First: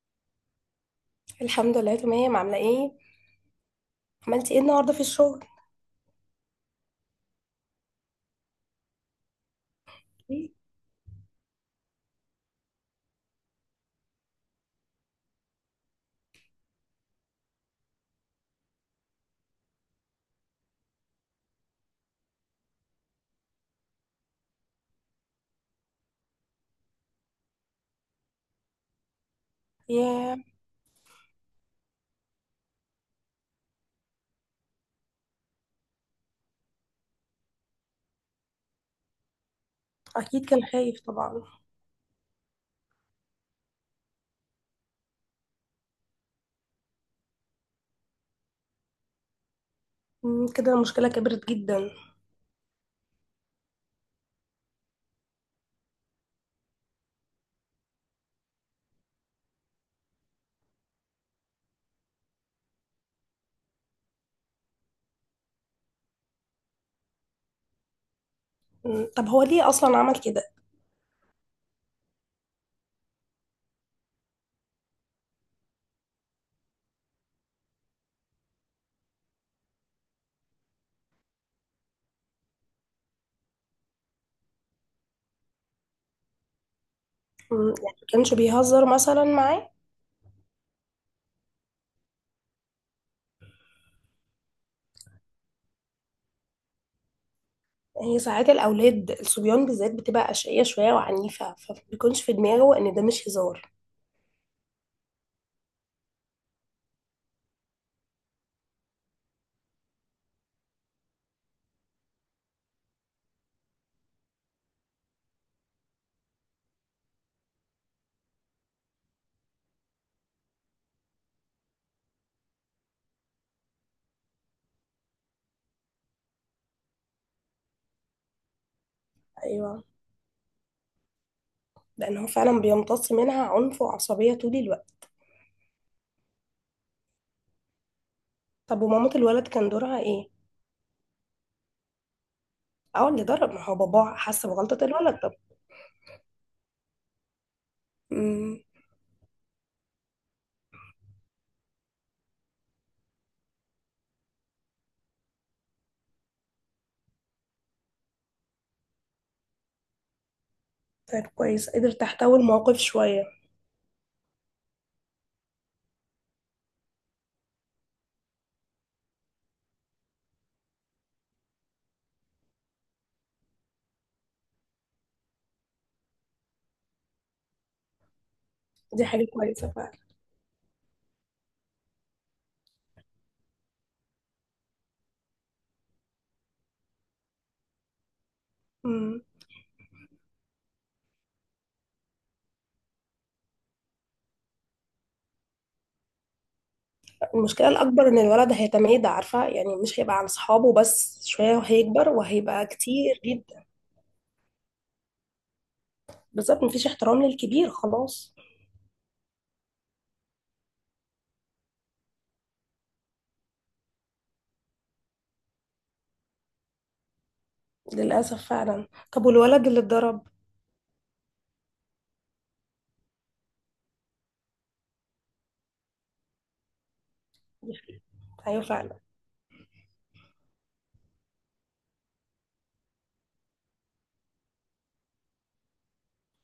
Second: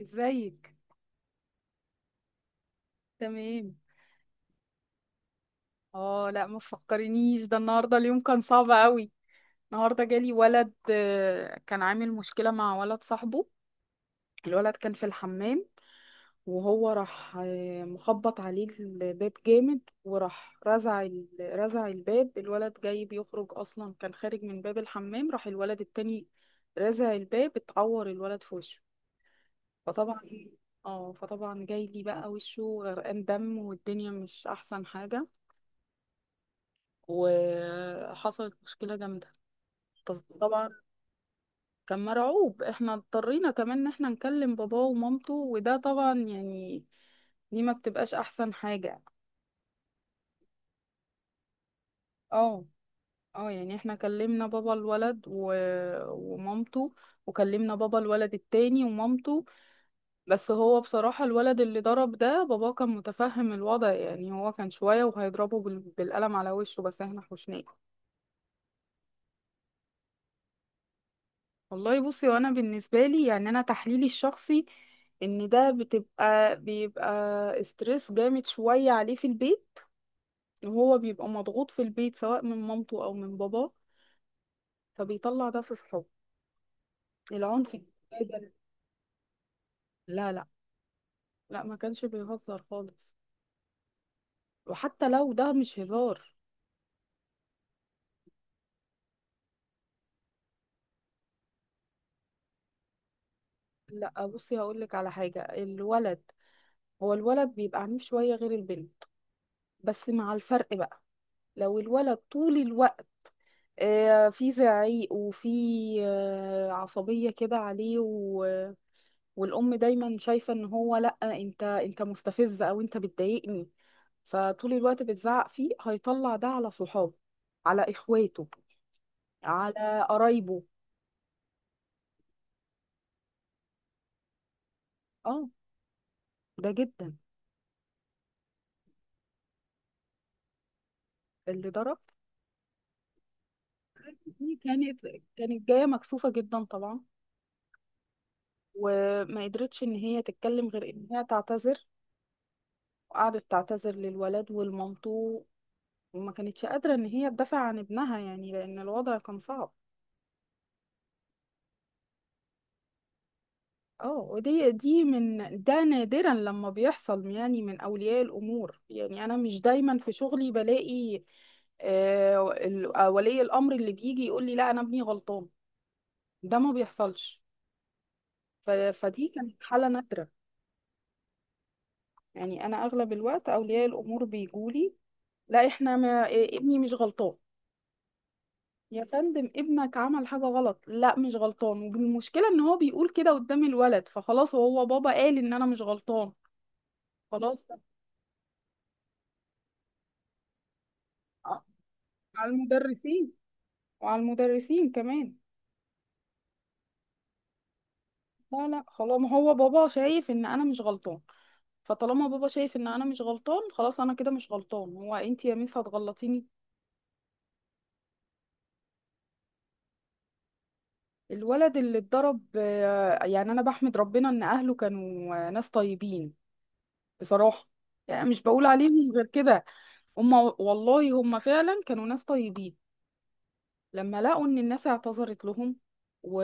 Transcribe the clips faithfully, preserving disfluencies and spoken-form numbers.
ازيك؟ الحمد لله تمام. عاملة ايه؟ تمام. عملتي ايه النهاردة في الشغل؟ اه لا ما تفكرنيش، ده النهارده اليوم كان صعب قوي. النهارده جالي إيه؟ ولد آه، كان عامل مشكله مع ولد صاحبه. الولد كان في الحمام، وهو راح آه، مخبط عليه الباب جامد، وراح رزع ال- رزع الباب. الولد جاي بيخرج اصلا، كان خارج من باب الحمام، راح الولد التاني رزع الباب، اتعور الولد في وشه. فطبعا، ياه. اه فطبعا جاي لي بقى وشه غرقان دم والدنيا مش احسن حاجة، وحصلت مشكلة جامدة. طز- أكيد كان طبعا خايف طبعا. كان مرعوب. احنا اضطرينا كمان ان احنا نكلم باباه ومامته، وده طبعا يعني دي ما بتبقاش احسن حاجة. مم، كده المشكلة كبرت جدا. اه. اه يعني احنا كلمنا بابا الولد و... ومامته، وكلمنا بابا الولد التاني ومامته. بس هو بصراحة الولد اللي ضرب ده، باباه كان متفهم الوضع، يعني هو كان شوية وهيضربه بال... بالقلم على وشه، بس احنا حوشناه. مم، طب هو ليه أصلا عمل كده؟ والله بصي، وانا بالنسبه لي يعني انا تحليلي الشخصي ان ده بتبقى بيبقى استرس جامد شويه عليه في البيت، وهو بيبقى مضغوط في البيت سواء من مامته او من باباه، فبيطلع ده في صحابه، مم، العنف. يعني كانش الجدال- بيهزر مثلا معاه؟ لا لا. لا ما كانش بيهزر خالص، وحتى لو ده مش هزار. هي ساعات الأولاد الصبيان بالذات بتبقى أشقية شوية وعنيفة، فمبيكونش في دماغه إن ده مش هزار. لا بصي هقول لك على حاجه. الولد، هو الولد بيبقى عنيف شويه غير البنت، بس مع الفرق بقى. لو الولد طول الوقت آه، في زعيق، وفي آه، عصبية كده عليه و... والأم دايما شايفة ان هو لأ، انت انت مستفز او انت بتضايقني، فطول الوقت بتزعق فيه، هيطلع ده على صحابه، على اخواته، أيوه، على قرايبه. لأن هو فعلا بيمتص منها عنف وعصبية طول الوقت. اه، ده جدا. طب ومامة الولد كان دورها ايه؟ اللي ضرب، اه اللي ضرب، ما هو باباه حس دي بغلطة كانت، الولد. طب. كانت جاية مكسوفة جدا طبعا، مم، وما قدرتش ان هي تتكلم غير ان هي تعتذر، وقعدت تعتذر للولد ولمامته، وما كانتش قادرة ان هي تدافع عن ابنها، يعني لان الوضع كان صعب. طيب كويس، قدر تحتوي الموقف شوية. اه ودي، دي من ده نادرا لما بيحصل يعني من اولياء الامور، يعني انا مش دايما في شغلي بلاقي آه، ال- آه، ولي الامر اللي بيجي يقول لي لا انا ابني غلطان. ده ما بيحصلش. ف- دي حاجة فدي كانت كويسة حالة فعلا. نادرة. يعني انا اغلب الوقت اولياء الامور بيجولي لا احنا ما إيه، ابني مش غلطان. يا مم. فندم، ابنك عمل حاجة غلط. لا مش غلطان. والمشكلة ان هو بيقول كده قدام الولد، فخلاص هو بابا قال ان انا مش غلطان. خلاص. المشكلة الأكبر إن الولد هيتميد، عارفة يعني؟ مش هيبقى عن صحابه بس، شوية آه. وهيكبر على وهيبقى كتير المدرسين، جدا. وعلى المدرسين كمان. بالظبط، مفيش احترام للكبير خلاص. لا لا خلاص، ما هو بابا شايف ان انا مش غلطان، فطالما بابا شايف ان انا مش غلطان، خلاص انا كده مش غلطان، هو انت يا ميس هتغلطيني؟ للأسف فعلا. طب والولد اللي اتضرب؟ الولد اللي اتضرب آه، يعني انا بحمد ربنا ان اهله كانوا آه، ناس طيبين بصراحة، يعني مش أيوة بقول فعلا. عليهم غير كده. هما والله هما فعلا كانوا ناس طيبين، لما لقوا ان الناس اعتذرت لهم و...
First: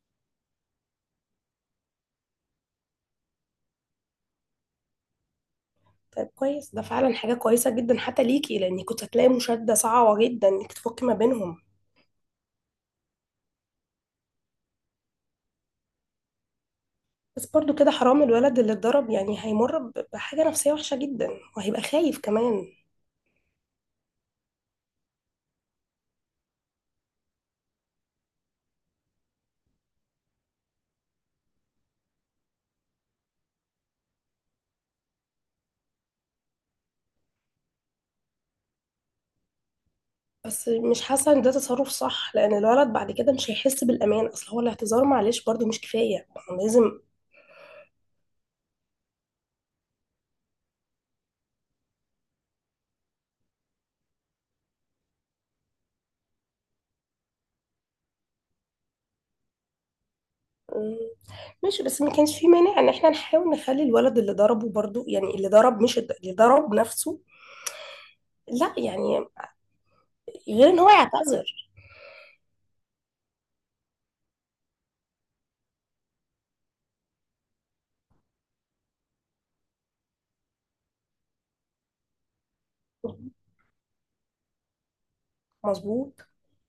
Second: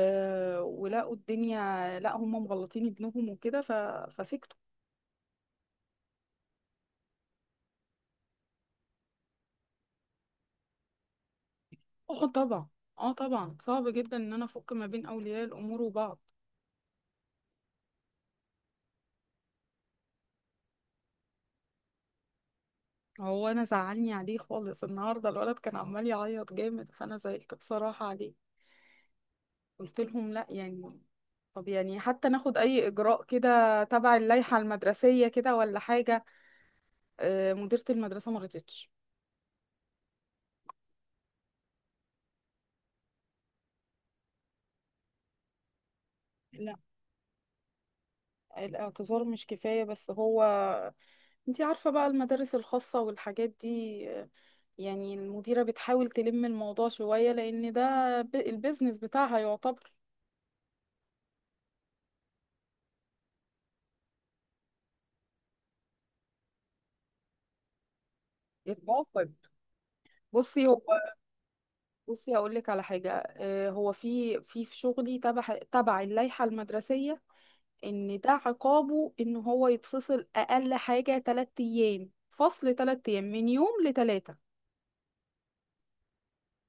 ولقوا الدنيا، لا هما مغلطين ابنهم وكده، ف... فسكتوا. طيب كويس، ده فعلا حاجة كويسة جدا حتى ليكي، لأن كنت هتلاقي مشادة صعبة جدا إنك تفكي ما بينهم. اه طبعا. اه طبعا صعب جدا ان انا افك ما بين اولياء الامور وبعض. بس برضو كده حرام الولد اللي اتضرب، يعني هيمر ب- بحاجة نفسية وحشة جدا، وهيبقى خايف كمان. هو انا زعلني عليه خالص النهارده، الولد كان عمال يعيط جامد، فانا زعلت بصراحه عليه. قلت لهم لا يعني، طب يعني حتى ناخد اي اجراء كده تبع اللائحه المدرسيه كده ولا حاجه. آه، مديره المدرسه ما رضتش. بس مش حاسه ان ده تصرف صح، لان الولد بعد كده مش هيحس بالامان، اصل هو الاعتذار معلش برضه مش كفايه، ما هو لا لازم. الاعتذار مش كفاية، بس هو، انتي عارفة بقى المدارس الخاصة والحاجات دي، يعني المديرة بتحاول تلم الموضوع شوية لأن ده ب- البيزنس بتاعها يعتبر. مم، ماشي، بس ما كانش في مانع ان احنا نحاول نخلي الولد اللي ضربه برضه، يعني اللي ضرب، مش الد- اللي ضرب نفسه. لا الموقف، يعني، بصي غير ان هو، هو يعتذر. بصي هقول لك على حاجة. آه، هو في في في شغلي تبع تبع اللائحة المدرسية، إن ده عقابه إن هو يتفصل أقل حاجة تلات أيام. فصل تلات أيام من يوم لتلاتة. مظبوط.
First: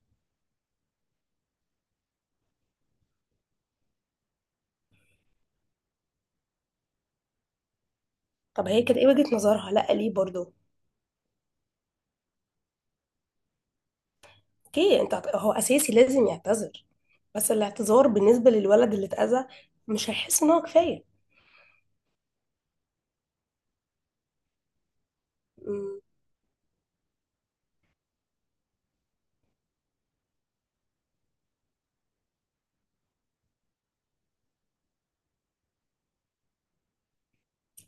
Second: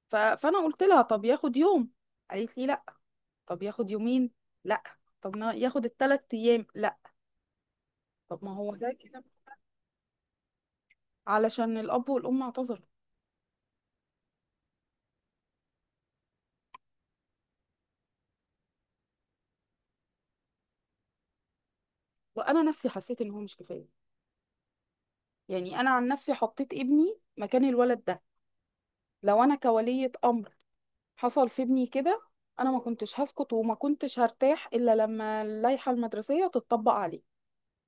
ف- فأنا قلت لها طب ياخد يوم. قالت لي لا. طب ياخد يومين. لا. طب ما ياخد الثلاث ايام. لا. طب ما طب هو هي ده كانت ايه كده وجهه نظرها؟ لا ليه برضه؟ علشان الاب والام اعتذروا. اوكي، انت هت- هو اساسي لازم يعتذر، بس الاعتذار بالنسبه للولد اللي اتاذى مش هيحس ان هو كفايه. وانا نفسي حسيت ان هو مش كفايه. يعني انا عن نفسي حطيت ابني مكان الولد ده، لو انا كولية امر حصل في ابني كده، انا ما كنتش هسكت وما كنتش هرتاح الا لما اللائحه المدرسيه تتطبق عليه.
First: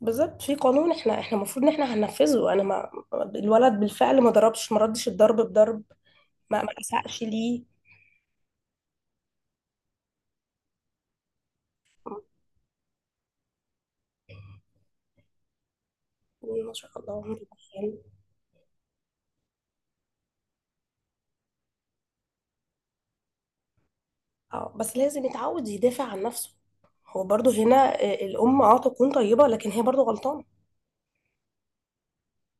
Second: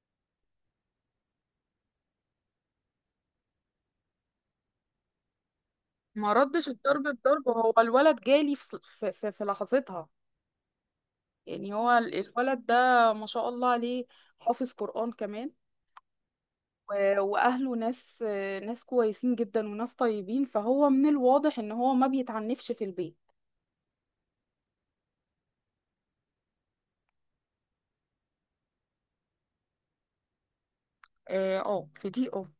بالظبط، في قانون احنا احنا المفروض ان احنا هننفذه. انا ما، الولد بالفعل ما ضربش، ما ردش الضرب بضرب. ما ما ردش ما الضرب اسقش بضرب. ليه؟ هو الولد جالي في في, في, في لحظتها. يعني هو ال- الولد ده ما شاء الله عليه، حافظ قرآن كمان. ما شاء الله، و- عمره ما واهله كان. ناس، ناس كويسين جدا وناس طيبين، فهو من الواضح ان هو ما بيتعنفش في البيت. اه بس لازم يتعود يدافع عن نفسه. هو برضه هنا، آه، الام اه تكون طيبه، لكن هي برضه غلطانه. اه. آه، في دي اه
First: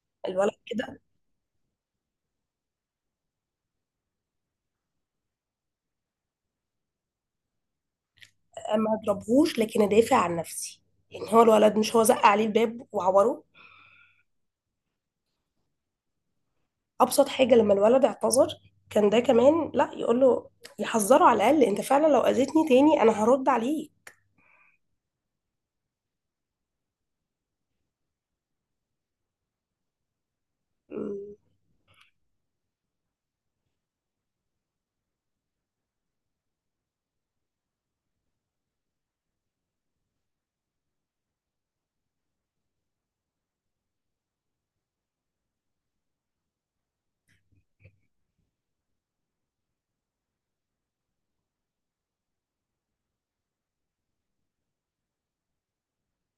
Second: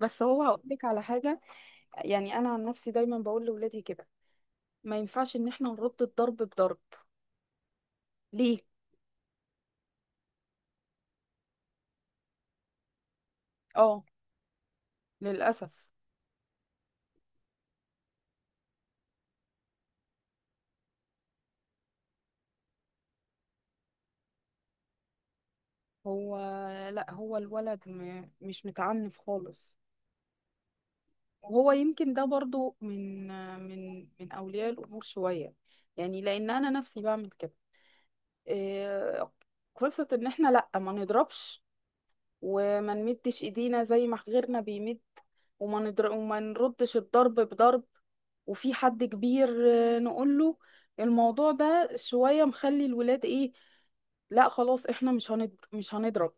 بس هو الولد هقولك كده، على حاجة، يعني انا عن نفسي دايما بقول لاولادي كده ما ينفعش ان احنا نرد الضرب بضرب. ليه؟ آه، ما اضربهوش، لكن ادافع عن نفسي. يعني هو الولد، مش هو زق عليه الباب وعوره؟ اه للاسف. ابسط حاجه لما الولد اعتذر كان ده كمان، لا يقول له، يحذره على الاقل، انت فعلا لو اذيتني تاني انا هرد عليك. هو لا، هو الولد م... مش متعنف خالص، وهو يمكن ده برضو من من من اولياء الامور شوية، يعني لان انا نفسي بعمل كده. إيه، قصة ان احنا لا ما نضربش، وما نمدش ايدينا زي ما غيرنا بيمد، وما ندر... وما نردش الضرب بضرب. وفي حد كبير آه، نقول له الموضوع ده شوية مخلي الولاد ايه، لا خلاص احنا مش هنضرب، مش هنضرب.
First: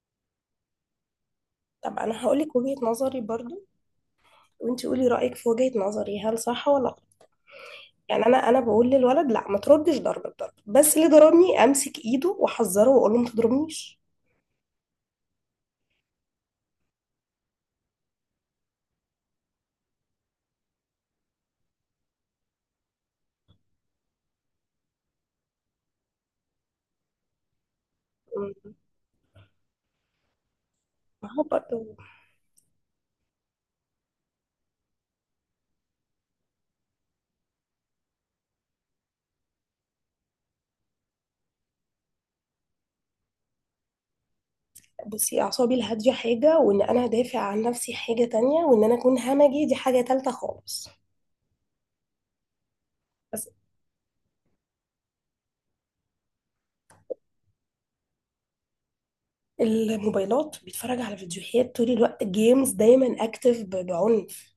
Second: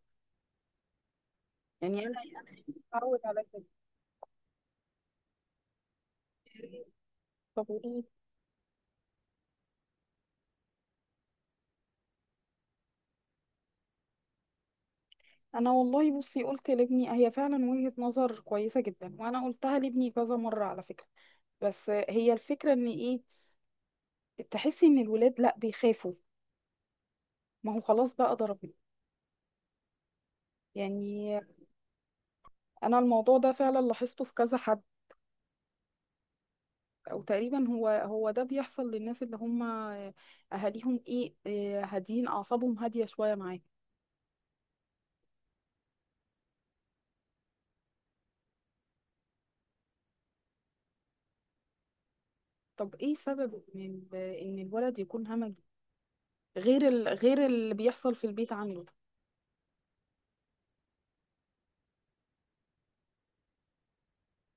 طب يعني انا انا هقول لك انا وجهة اتعود نظري على كده. برضو، وانت قولي رأيك في وجهة نظري، هل صح ولا غلط؟ طب وايه؟ يعني انا انا بقول للولد لا ما تردش ضرب الضرب، بس اللي ضربني امسك ايده واحذره واقول له ما تضربنيش. انا والله بصي قلت لابني هي فعلا وجهة نظر كويسة جدا، وانا قلتها لابني كذا مرة على فكرة، بس هي الفكرة ان ايه، تحسي ان الولاد لا بيخافوا، ما هو خلاص بقى ضربني. م- ما يعني هو برضو، انا الموضوع ده فعلا لاحظته في كذا حد، او تقريبا هو هو ده بيحصل للناس اللي هم اهاليهم ايه إيه هادين اعصابهم، هاديه شويه معاك. بصي اعصابي الهادية حاجة، وان انا ادافع عن نفسي حاجة تانية، وان انا اكون همجي دي حاجة تالتة خالص. طب ايه بس سبب ان ال- ان الولد يكون همجي، غير ال... غير اللي بيحصل في البيت عنده؟ الموبايلات، بيتفرج على فيديوهات طول الوقت، جيمز دايما اكتف ب- بعنف.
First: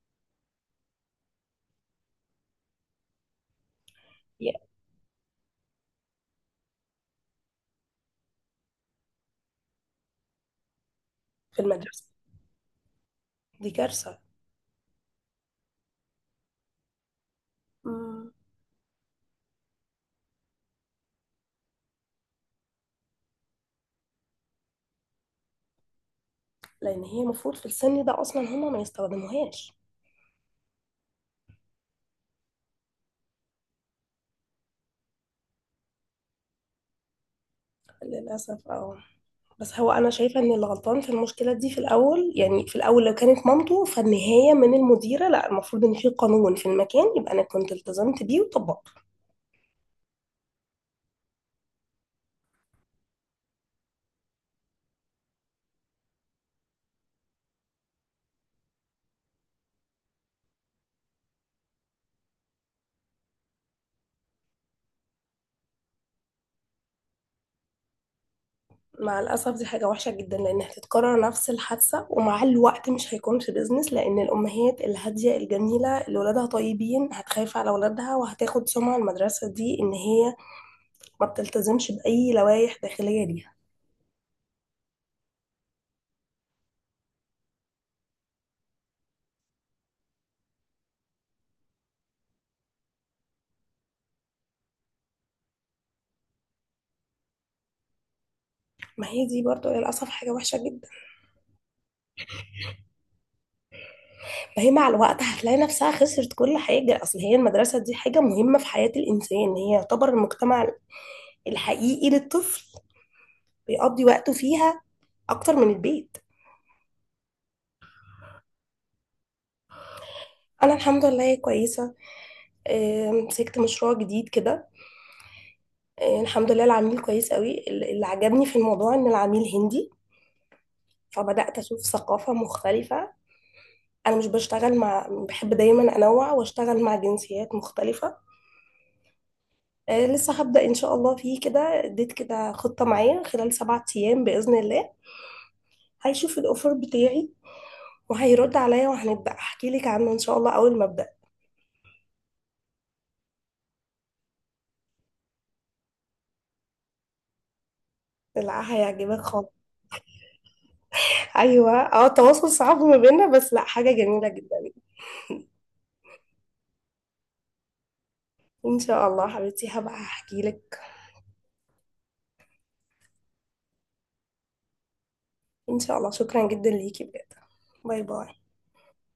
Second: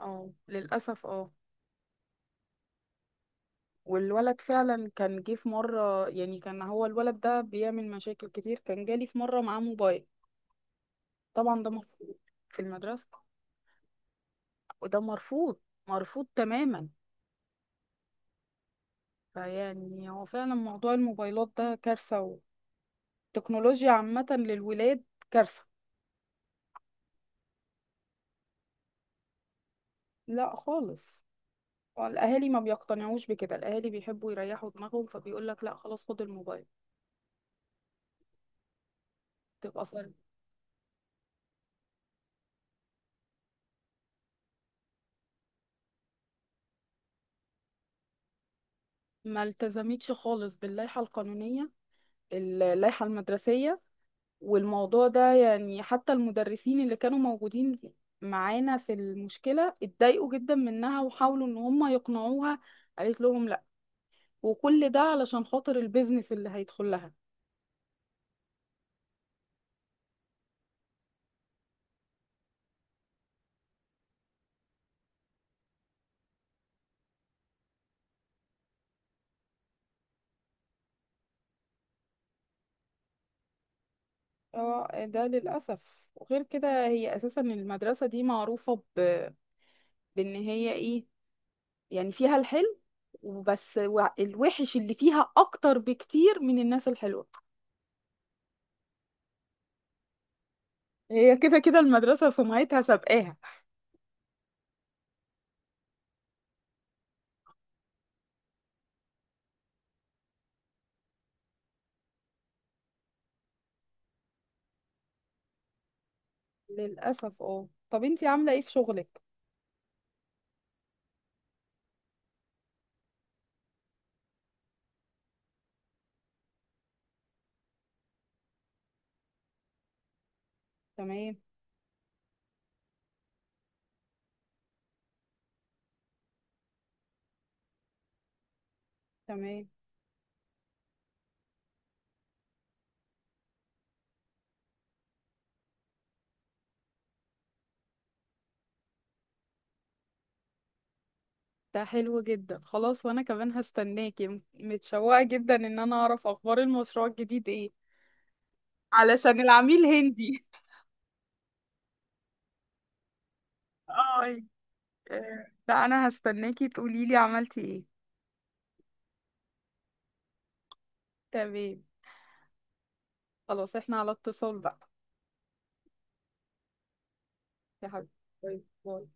اه للأسف اه. والولد يعني فعلا كان جه في مرة، يعني كان هو الولد ده بيعمل مشاكل كتير، كان جالي في مرة معاه موبايل. طبعا في ده المدرسة. مرفوض. في المدرسة؟ دي كارثة. وده مرفوض، مرفوض تماما. م. فيعني هو فعلا موضوع الموبايلات ده كارثة، والتكنولوجيا عامة للولاد كارثة. لان هي المفروض في السن ده اصلا هما ما يستخدموهاش. لا خالص. الأهالي ما بيقتنعوش بكده، الأهالي بيحبوا يريحوا دماغهم فبيقول لك لا خلاص خد الموبايل. للأسف اه. بس تبقى هو صار أنا شايفة إن اللي غلطان في المشكلة دي في الأول، يعني في الأول لو كانت مامته فالنهاية، من المديرة. لا، المفروض إن في قانون في المكان يبقى أنا كنت التزمت بيه وطبقته. ما التزمتش خالص باللائحة القانونية، اللائحة المدرسية. والموضوع ده يعني حتى المدرسين اللي كانوا موجودين معانا في المشكلة اتضايقوا جدا منها، وحاولوا ان هم يقنعوها، قالت لهم لا، وكل ده علشان خاطر البيزنس اللي هيدخل لها. مع الأسف دي حاجة وحشة جدا، لأن هتتكرر نفس الحادثة، ومع الوقت مش هيكون في بيزنس، لأن الأمهات الهادية الجميلة اللي ولادها طيبين هتخاف على ولادها، وهتاخد سمعة المدرسة دي إن هي ما بتلتزمش بأي لوائح داخلية ليها. اه ده للأسف. وغير كده هي أساسا المدرسة دي معروفة ب... بإن هي إيه، يعني فيها الحلو وبس، و- الوحش اللي فيها أكتر بكتير من الناس الحلوة. ما هي دي برضو للأسف حاجة وحشة جدا. هي كده كده المدرسة سمعتها سابقاها. فهي مع الوقت هتلاقي نفسها خسرت كل حاجة، أصل هي المدرسة دي حاجة مهمة في حياة الإنسان، هي يعتبر المجتمع الحقيقي للطفل، بيقضي وقته فيها أكتر من البيت. للأسف اه. طب انتي عاملة ايه في شغلك؟ أنا الحمد لله كويسة. آه، مسكت مشروع جديد كده. آه، الحمد لله العميل كويس قوي. ال- اللي عجبني في الموضوع إن العميل هندي، تمام. فبدأت أشوف ثقافة مختلفة. أنا مش بشتغل مع، بحب دايما أنوع وأشتغل مع جنسيات مختلفة. تمام. آه، لسه هبدأ إن شاء الله فيه كده، اديت كده خطة معايا خلال سبعة أيام بإذن الله. هيشوف الاوفر بتاعي وهيرد عليا، وهنبدا احكي لك عنه ان شاء الله اول ما ابدا. ده حلو جدا، خلاص. وأنا كمان هستناكي، م- متشوقة جدا إن أنا أعرف أخبار المشروع الجديد ايه، لا هيعجبك علشان خالص. العميل هندي. ايوه اه، التواصل صعب ما بيننا، بس لا حاجه جميله اه. جدا. آه، لا أنا هستناكي تقوليلي عملتي ايه. ان شاء الله حبيبتي هبقى احكي لك. تمام. خلاص احنا على اتصال بقى. ان شاء الله، شكرا جدا ليكي بجد. يا باي حبيبي. باي باي باي.